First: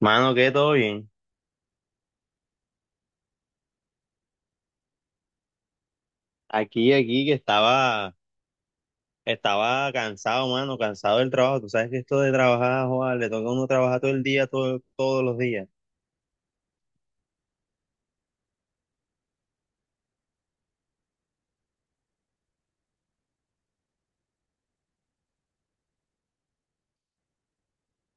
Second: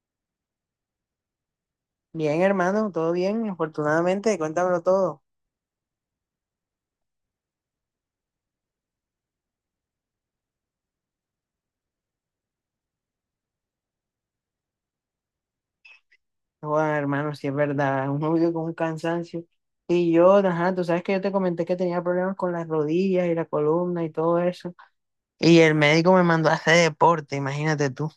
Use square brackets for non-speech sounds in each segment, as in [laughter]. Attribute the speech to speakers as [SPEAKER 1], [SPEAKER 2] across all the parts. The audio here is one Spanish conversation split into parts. [SPEAKER 1] Mano, que todo bien.
[SPEAKER 2] Bien, hermano, todo bien, afortunadamente, cuéntamelo todo.
[SPEAKER 1] Aquí, aquí, que estaba, estaba cansado, mano, cansado del trabajo. Tú sabes que esto de trabajar, joder, le toca a uno trabajar todo el día, todo, todos los días.
[SPEAKER 2] Bueno, hermano, sí es verdad, [laughs] uno vive con un cansancio. Y yo, ajá, tú sabes que yo te comenté que tenía problemas con las rodillas y la columna y todo eso. Y el médico me mandó a hacer deporte, imagínate tú.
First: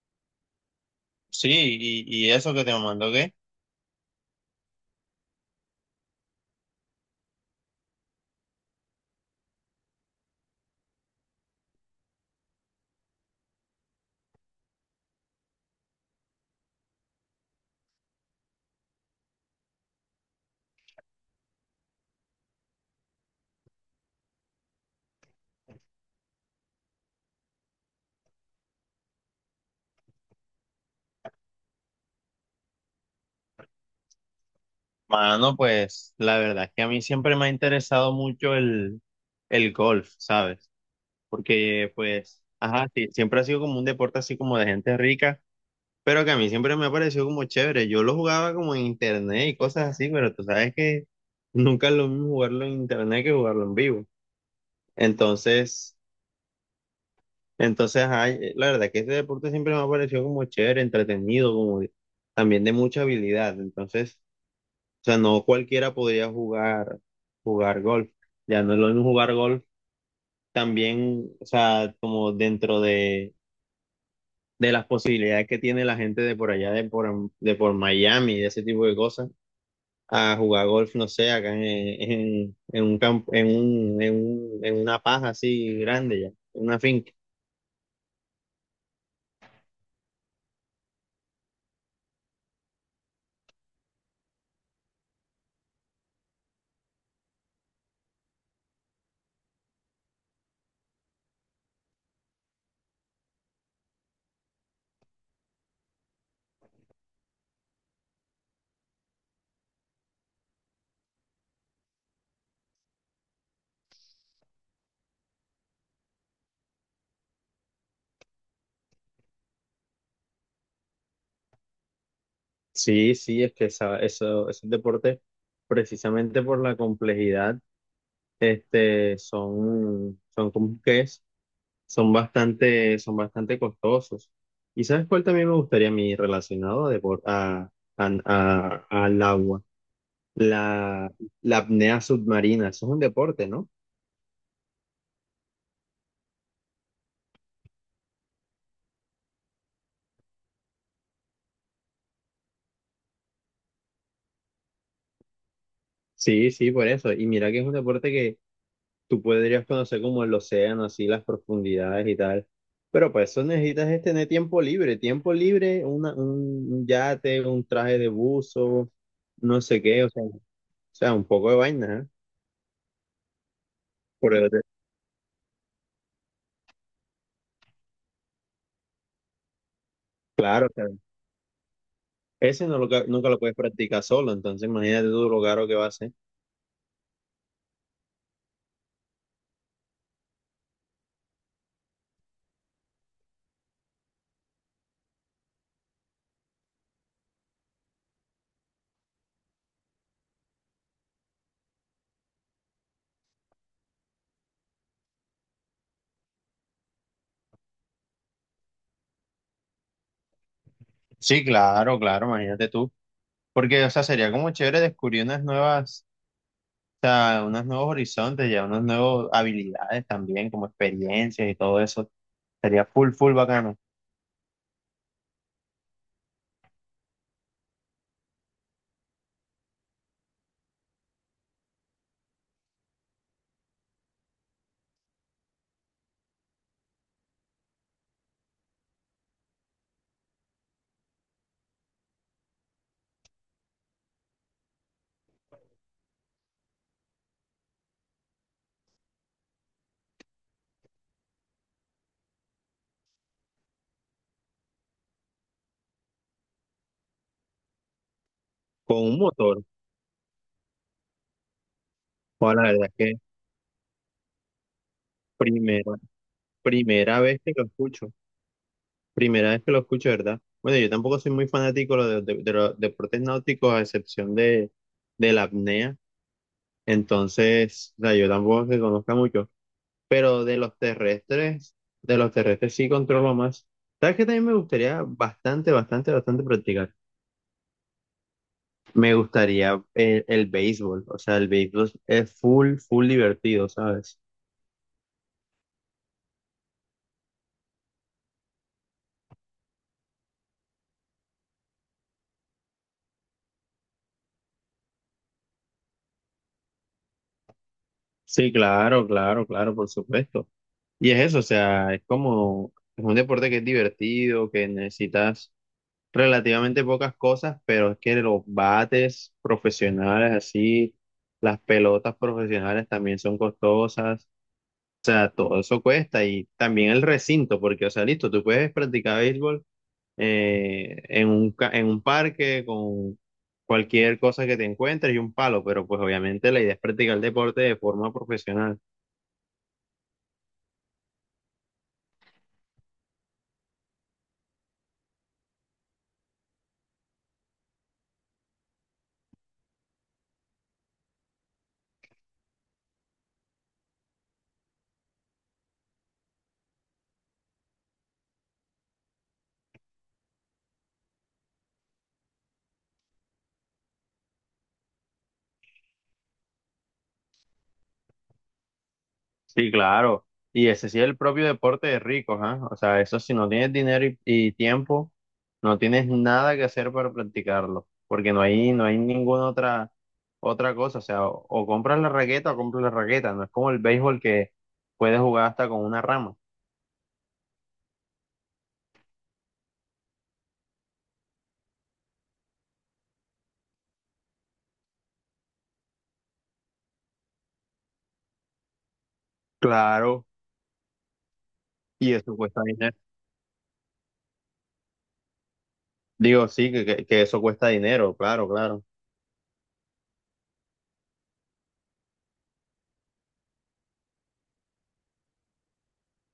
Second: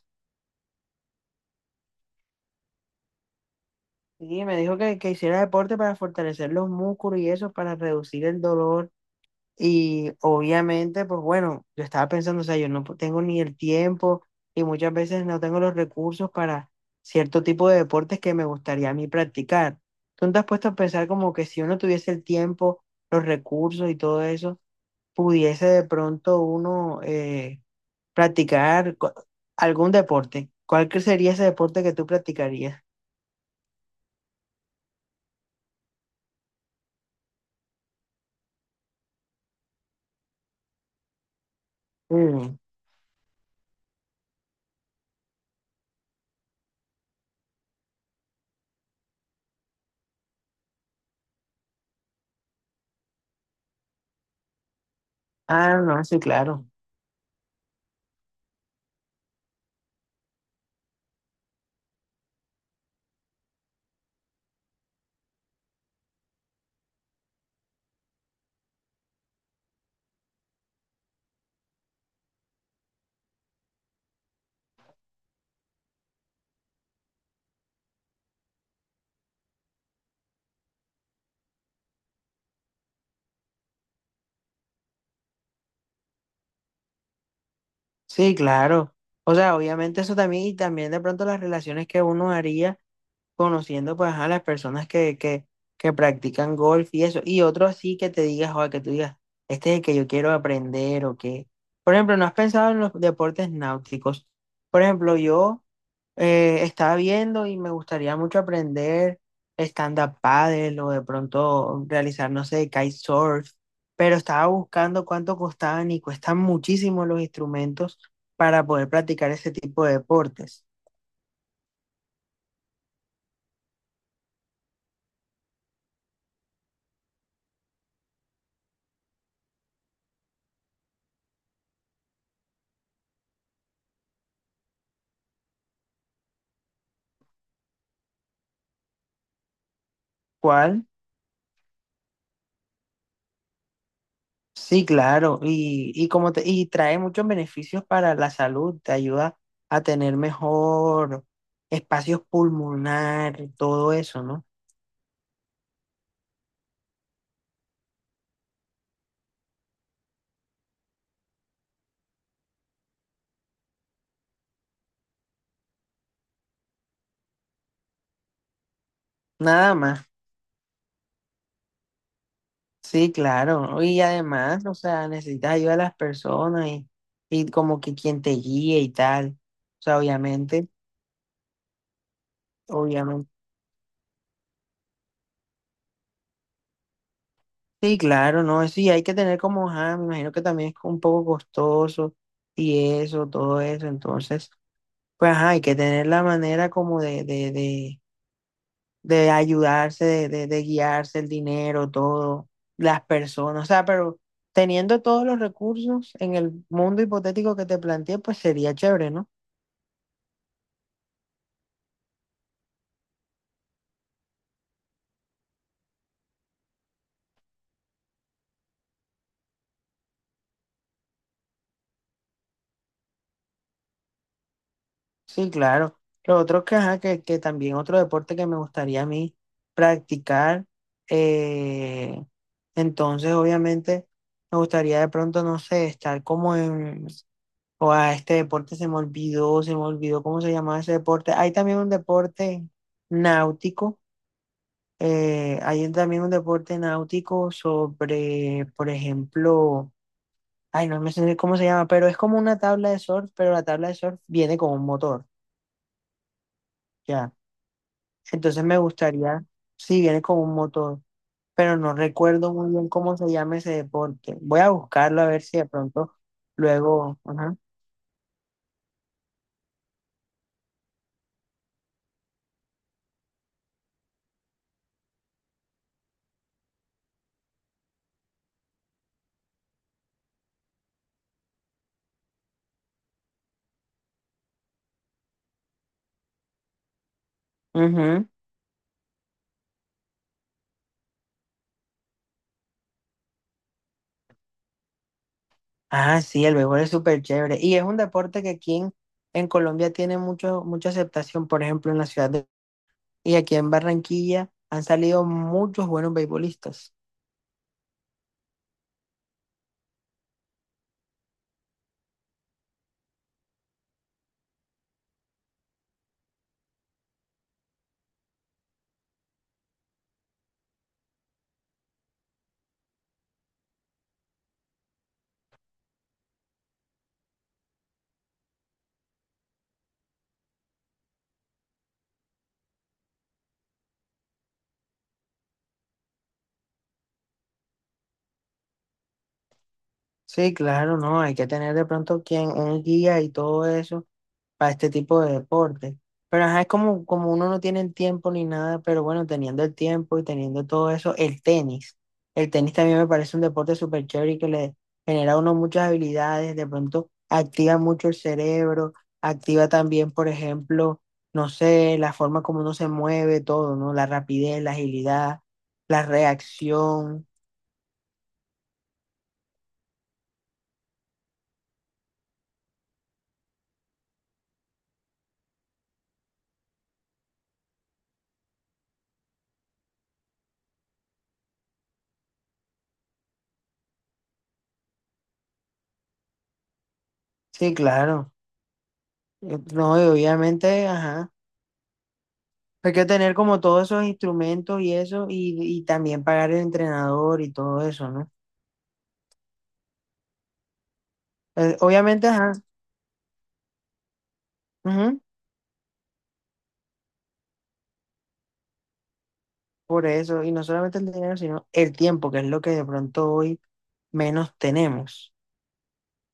[SPEAKER 1] Sí, y eso que te mandó, ¿qué?
[SPEAKER 2] Y me dijo que hiciera deporte para fortalecer los músculos y eso, para reducir el dolor. Y obviamente, pues bueno, yo estaba pensando, o sea, yo no tengo ni el tiempo y muchas veces no tengo los recursos para cierto tipo de deportes que me gustaría a mí practicar. ¿Tú no te has puesto a pensar como que si uno tuviese el tiempo, los recursos y todo eso, pudiese de pronto uno practicar algún deporte? ¿Cuál que sería ese deporte que tú practicarías?
[SPEAKER 1] Mano, pues la verdad es que a mí siempre me ha interesado mucho el golf, ¿sabes? Porque, pues,
[SPEAKER 2] Mm.
[SPEAKER 1] ajá, sí, siempre ha sido como un deporte así como de gente rica. Pero que a mí siempre me ha parecido como chévere. Yo lo jugaba como en internet y cosas así, pero tú sabes que [laughs] nunca es lo mismo jugarlo en internet que jugarlo en vivo.
[SPEAKER 2] Ah,
[SPEAKER 1] Entonces,
[SPEAKER 2] no, sí, claro.
[SPEAKER 1] la verdad que este deporte siempre me ha parecido como chévere, entretenido, también de mucha habilidad. Entonces, o sea, no cualquiera podría jugar, jugar golf. Ya no es lo mismo jugar golf también, o sea, como dentro de las posibilidades que tiene la gente de por allá, de por Miami, de ese tipo de cosas a jugar golf, no sé, acá en un campo, en una paja así grande ya, en una finca.
[SPEAKER 2] Sí, claro. O sea, obviamente eso también y también de pronto las relaciones que uno haría conociendo pues a las personas que practican golf y eso. Y otro así que te digas, o que tú digas, este es el que yo quiero aprender o que... Por ejemplo, ¿no has pensado en los deportes náuticos? Por ejemplo, yo estaba viendo y me gustaría mucho aprender stand-up paddle o de pronto realizar, no sé, kitesurf, pero estaba buscando cuánto costaban y cuestan muchísimo los instrumentos para poder practicar ese tipo de deportes.
[SPEAKER 1] Sí, sí, es que esos deportes, precisamente por la complejidad, este, son, son como que es, son bastante costosos. ¿Y sabes cuál también me gustaría a mí relacionado a, depor- a- al agua?
[SPEAKER 2] ¿Cuál?
[SPEAKER 1] La, la apnea submarina, eso es un deporte, ¿no?
[SPEAKER 2] Sí, claro, y como te, y trae muchos beneficios para la salud, te ayuda a tener mejor espacios pulmonar, todo eso, ¿no?
[SPEAKER 1] Sí, sí, por eso. Y mira que es un deporte tú podrías conocer como el océano, así las profundidades y tal. Pero para eso necesitas es tener tiempo libre, una, un yate, un traje de buzo, no
[SPEAKER 2] Nada
[SPEAKER 1] sé qué,
[SPEAKER 2] más,
[SPEAKER 1] o sea, un poco de vaina, ¿eh?
[SPEAKER 2] sí, claro, y
[SPEAKER 1] Por el-
[SPEAKER 2] además, o sea, necesitas ayuda de las personas y como que quien te guíe y tal, o sea,
[SPEAKER 1] claro,
[SPEAKER 2] obviamente,
[SPEAKER 1] o sea, ese no lo, ca- nunca
[SPEAKER 2] obviamente,
[SPEAKER 1] lo puedes practicar solo, entonces imagínate tú lo caro que va a ser.
[SPEAKER 2] sí, claro, ¿no? Sí, hay que tener como, ajá, me imagino que también es un poco costoso y eso, todo eso, entonces, pues, ajá, hay que tener la manera como de ayudarse, de guiarse, el dinero, todo, las personas, o sea, pero teniendo todos los recursos en el mundo hipotético que te planteé, pues sería chévere, ¿no?
[SPEAKER 1] Sí, claro, claro, imagínate tú. Porque, o sea, sería como chévere descubrir unas nuevas, o sea, unos nuevos horizontes, ya unas nuevas habilidades también, como experiencias y todo eso. Sería full, full bacano.
[SPEAKER 2] Sí, claro. Lo otro que, ajá, que también otro deporte que me gustaría a mí practicar, eh, entonces obviamente me gustaría de pronto, no sé, estar como en, o a este deporte se me olvidó cómo se llamaba ese deporte. Hay también un deporte náutico. Hay también un deporte náutico sobre, por ejemplo, ay, no me sé cómo se llama, pero es como una tabla de surf, pero la tabla de surf viene con un motor, ya. Entonces me
[SPEAKER 1] Con un
[SPEAKER 2] gustaría,
[SPEAKER 1] motor.
[SPEAKER 2] sí, viene con un motor, pero no recuerdo
[SPEAKER 1] O la
[SPEAKER 2] muy
[SPEAKER 1] verdad
[SPEAKER 2] bien
[SPEAKER 1] es que
[SPEAKER 2] cómo se llama ese deporte. Voy a buscarlo a ver si de
[SPEAKER 1] primera,
[SPEAKER 2] pronto luego,
[SPEAKER 1] primera vez que
[SPEAKER 2] ajá.
[SPEAKER 1] lo escucho. Primera vez que lo escucho, ¿verdad? Bueno, yo tampoco soy muy fanático de los deportes náuticos, a excepción de la apnea. Entonces, o sea, yo tampoco se conozca mucho. Pero de los terrestres sí controlo más. ¿Sabes qué también me gustaría bastante, bastante, bastante practicar?
[SPEAKER 2] Ujú.
[SPEAKER 1] Me gustaría el béisbol. O sea, el béisbol es full, full divertido, ¿sabes?
[SPEAKER 2] Ah, sí, el béisbol es súper chévere. Y es un deporte que aquí en Colombia tiene mucho, mucha aceptación, por ejemplo, en la ciudad de... Y aquí en Barranquilla han salido muchos buenos beisbolistas.
[SPEAKER 1] Sí, claro, claro, claro, por supuesto. Y es eso, o sea, es como, es un deporte que es divertido, que necesitas relativamente pocas cosas, pero es que los bates profesionales así, las pelotas profesionales también son costosas, o sea, todo eso cuesta y también el recinto, porque, o sea, listo, tú puedes practicar béisbol en un parque con cualquier cosa que te encuentres y un palo, pero pues obviamente la idea es practicar el deporte de forma profesional.
[SPEAKER 2] Sí, claro, no, hay que tener de pronto quien, un guía y todo eso, para este tipo de deporte. Pero ajá, es como, como uno no tiene el tiempo ni nada, pero bueno, teniendo el tiempo y teniendo todo eso, el tenis. El tenis también me parece un deporte súper chévere y que le genera a uno muchas habilidades, de pronto activa mucho el cerebro, activa también, por ejemplo, no sé, la forma como uno se mueve, todo, ¿no? La rapidez, la agilidad, la reacción.
[SPEAKER 1] Sí, claro. Y ese sí es el propio deporte de ricos, ¿ah? O sea, eso si no tienes dinero y tiempo, no tienes nada que hacer para practicarlo, porque no hay ninguna otra, otra cosa. O sea, o compras la raqueta o compras la raqueta. No es como el béisbol que puedes jugar hasta con una rama.
[SPEAKER 2] Sí, claro. No, y obviamente, ajá. Hay que tener como todos esos instrumentos y eso, y también pagar el entrenador y todo eso, ¿no?
[SPEAKER 1] Claro, y
[SPEAKER 2] Obviamente,
[SPEAKER 1] eso
[SPEAKER 2] ajá,
[SPEAKER 1] cuesta dinero.
[SPEAKER 2] ujú,
[SPEAKER 1] Digo, sí, que eso cuesta dinero, claro, claro.
[SPEAKER 2] por eso, y no solamente el dinero, sino el tiempo, que es lo que de pronto hoy menos tenemos.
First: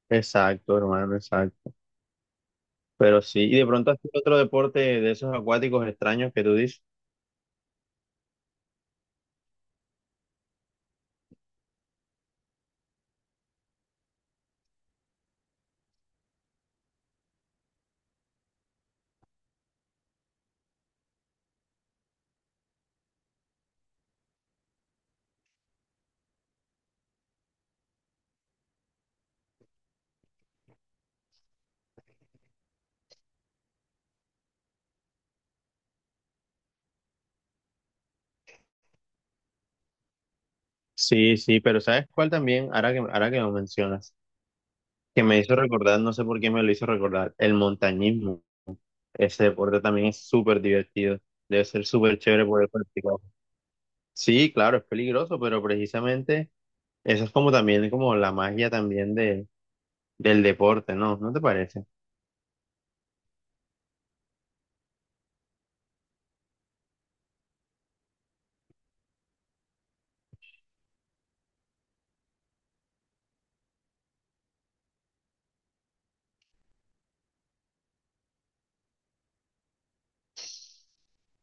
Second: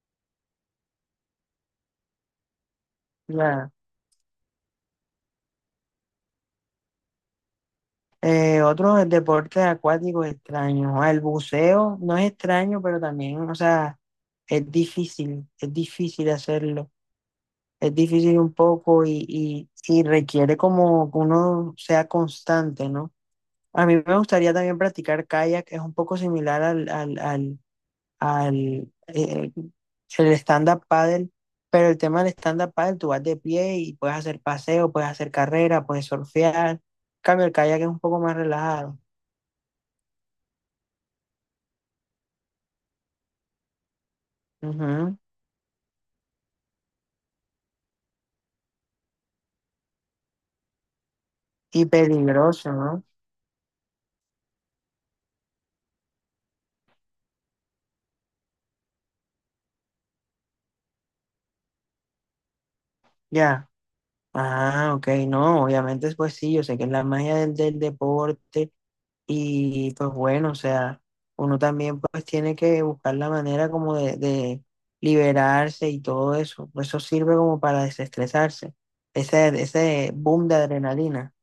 [SPEAKER 1] Exacto, hermano, exacto. Pero sí, y de
[SPEAKER 2] Ya.
[SPEAKER 1] pronto has hecho otro deporte de esos acuáticos extraños que tú dices.
[SPEAKER 2] Otros deportes acuáticos extraños, ah, el buceo no es extraño, pero también, o sea, es difícil hacerlo, es difícil un poco y requiere como que uno sea constante, ¿no? A mí me gustaría también practicar kayak, es un poco similar al el stand-up paddle, pero el tema del stand-up paddle, tú vas de pie y puedes hacer paseo, puedes hacer carrera, puedes surfear. En cambio, el kayak es un poco más relajado.
[SPEAKER 1] Sí, sí, pero ¿sabes cuál también? Ahora que lo mencionas,
[SPEAKER 2] Ujú.
[SPEAKER 1] que me hizo recordar, no sé por qué me lo hizo recordar, el montañismo. Ese deporte también es súper divertido. Debe ser
[SPEAKER 2] Y
[SPEAKER 1] súper chévere poder
[SPEAKER 2] peligroso, ¿no?
[SPEAKER 1] practicar. Sí, claro, es peligroso, pero precisamente eso es como también como la magia también de, del deporte, ¿no? ¿No te parece?
[SPEAKER 2] Ya. Ah, ok, no, obviamente, pues sí, yo sé que es la magia del deporte. Y pues bueno, o sea, uno también pues tiene que buscar la manera como de liberarse y todo eso. Eso sirve como para desestresarse. Ese boom de adrenalina,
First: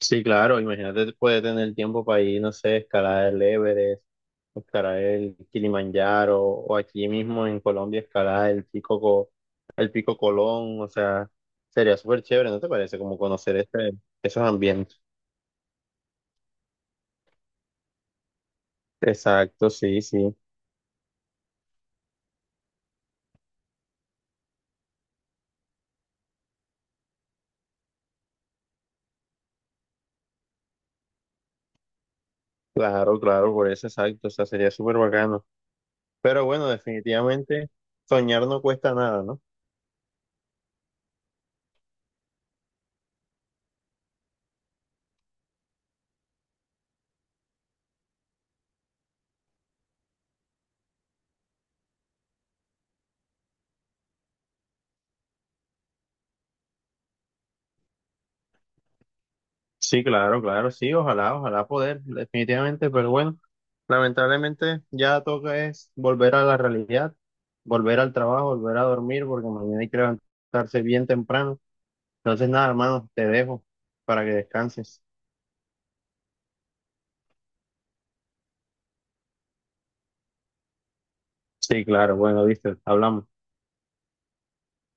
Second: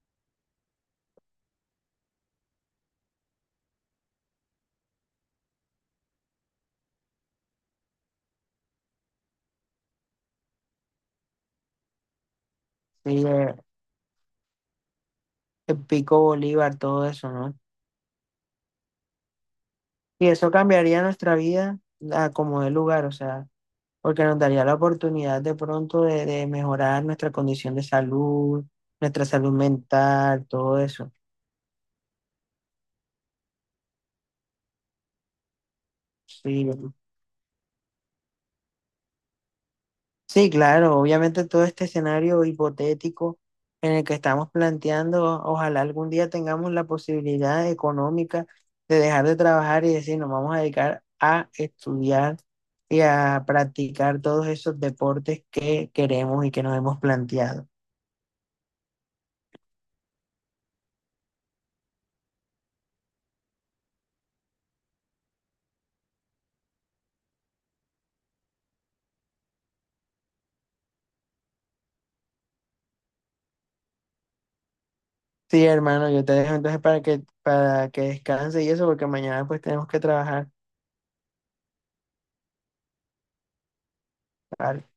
[SPEAKER 1] Sí, claro, imagínate, puede tener tiempo para ir, no sé, escalar el Everest, o escalar el Kilimanjaro, o aquí mismo en Colombia escalar el Pico Colón, o sea, sería súper chévere, ¿no te parece? Como
[SPEAKER 2] sí,
[SPEAKER 1] conocer esos ambientes.
[SPEAKER 2] el pico Bolívar, todo eso, ¿no?
[SPEAKER 1] Exacto, sí,
[SPEAKER 2] Y
[SPEAKER 1] sí,
[SPEAKER 2] eso cambiaría nuestra vida a como de lugar, o sea, porque nos daría la oportunidad de pronto de mejorar nuestra condición de salud, nuestra salud mental, todo eso.
[SPEAKER 1] claro, claro, por eso, exacto, o sea, sería súper bacano. Pero
[SPEAKER 2] Sí.
[SPEAKER 1] bueno, definitivamente soñar no cuesta nada, ¿no?
[SPEAKER 2] Sí, claro, obviamente todo este escenario hipotético en el que estamos planteando, ojalá algún día tengamos la posibilidad económica de dejar de trabajar y decir, nos vamos a dedicar a estudiar y a practicar todos esos deportes que queremos y que nos hemos planteado.
[SPEAKER 1] Sí, claro, claro, sí, ojalá, ojalá poder, definitivamente, pero bueno, lamentablemente ya toca es volver a la realidad, volver al trabajo, volver a dormir, porque mañana hay que levantarse bien temprano. Entonces, nada, hermano, te dejo para que descanses.
[SPEAKER 2] Sí, hermano, yo te dejo entonces para que descanse y eso, porque mañana pues tenemos que trabajar.
[SPEAKER 1] Sí, claro, bueno, viste, hablamos.
[SPEAKER 2] ¿Vale?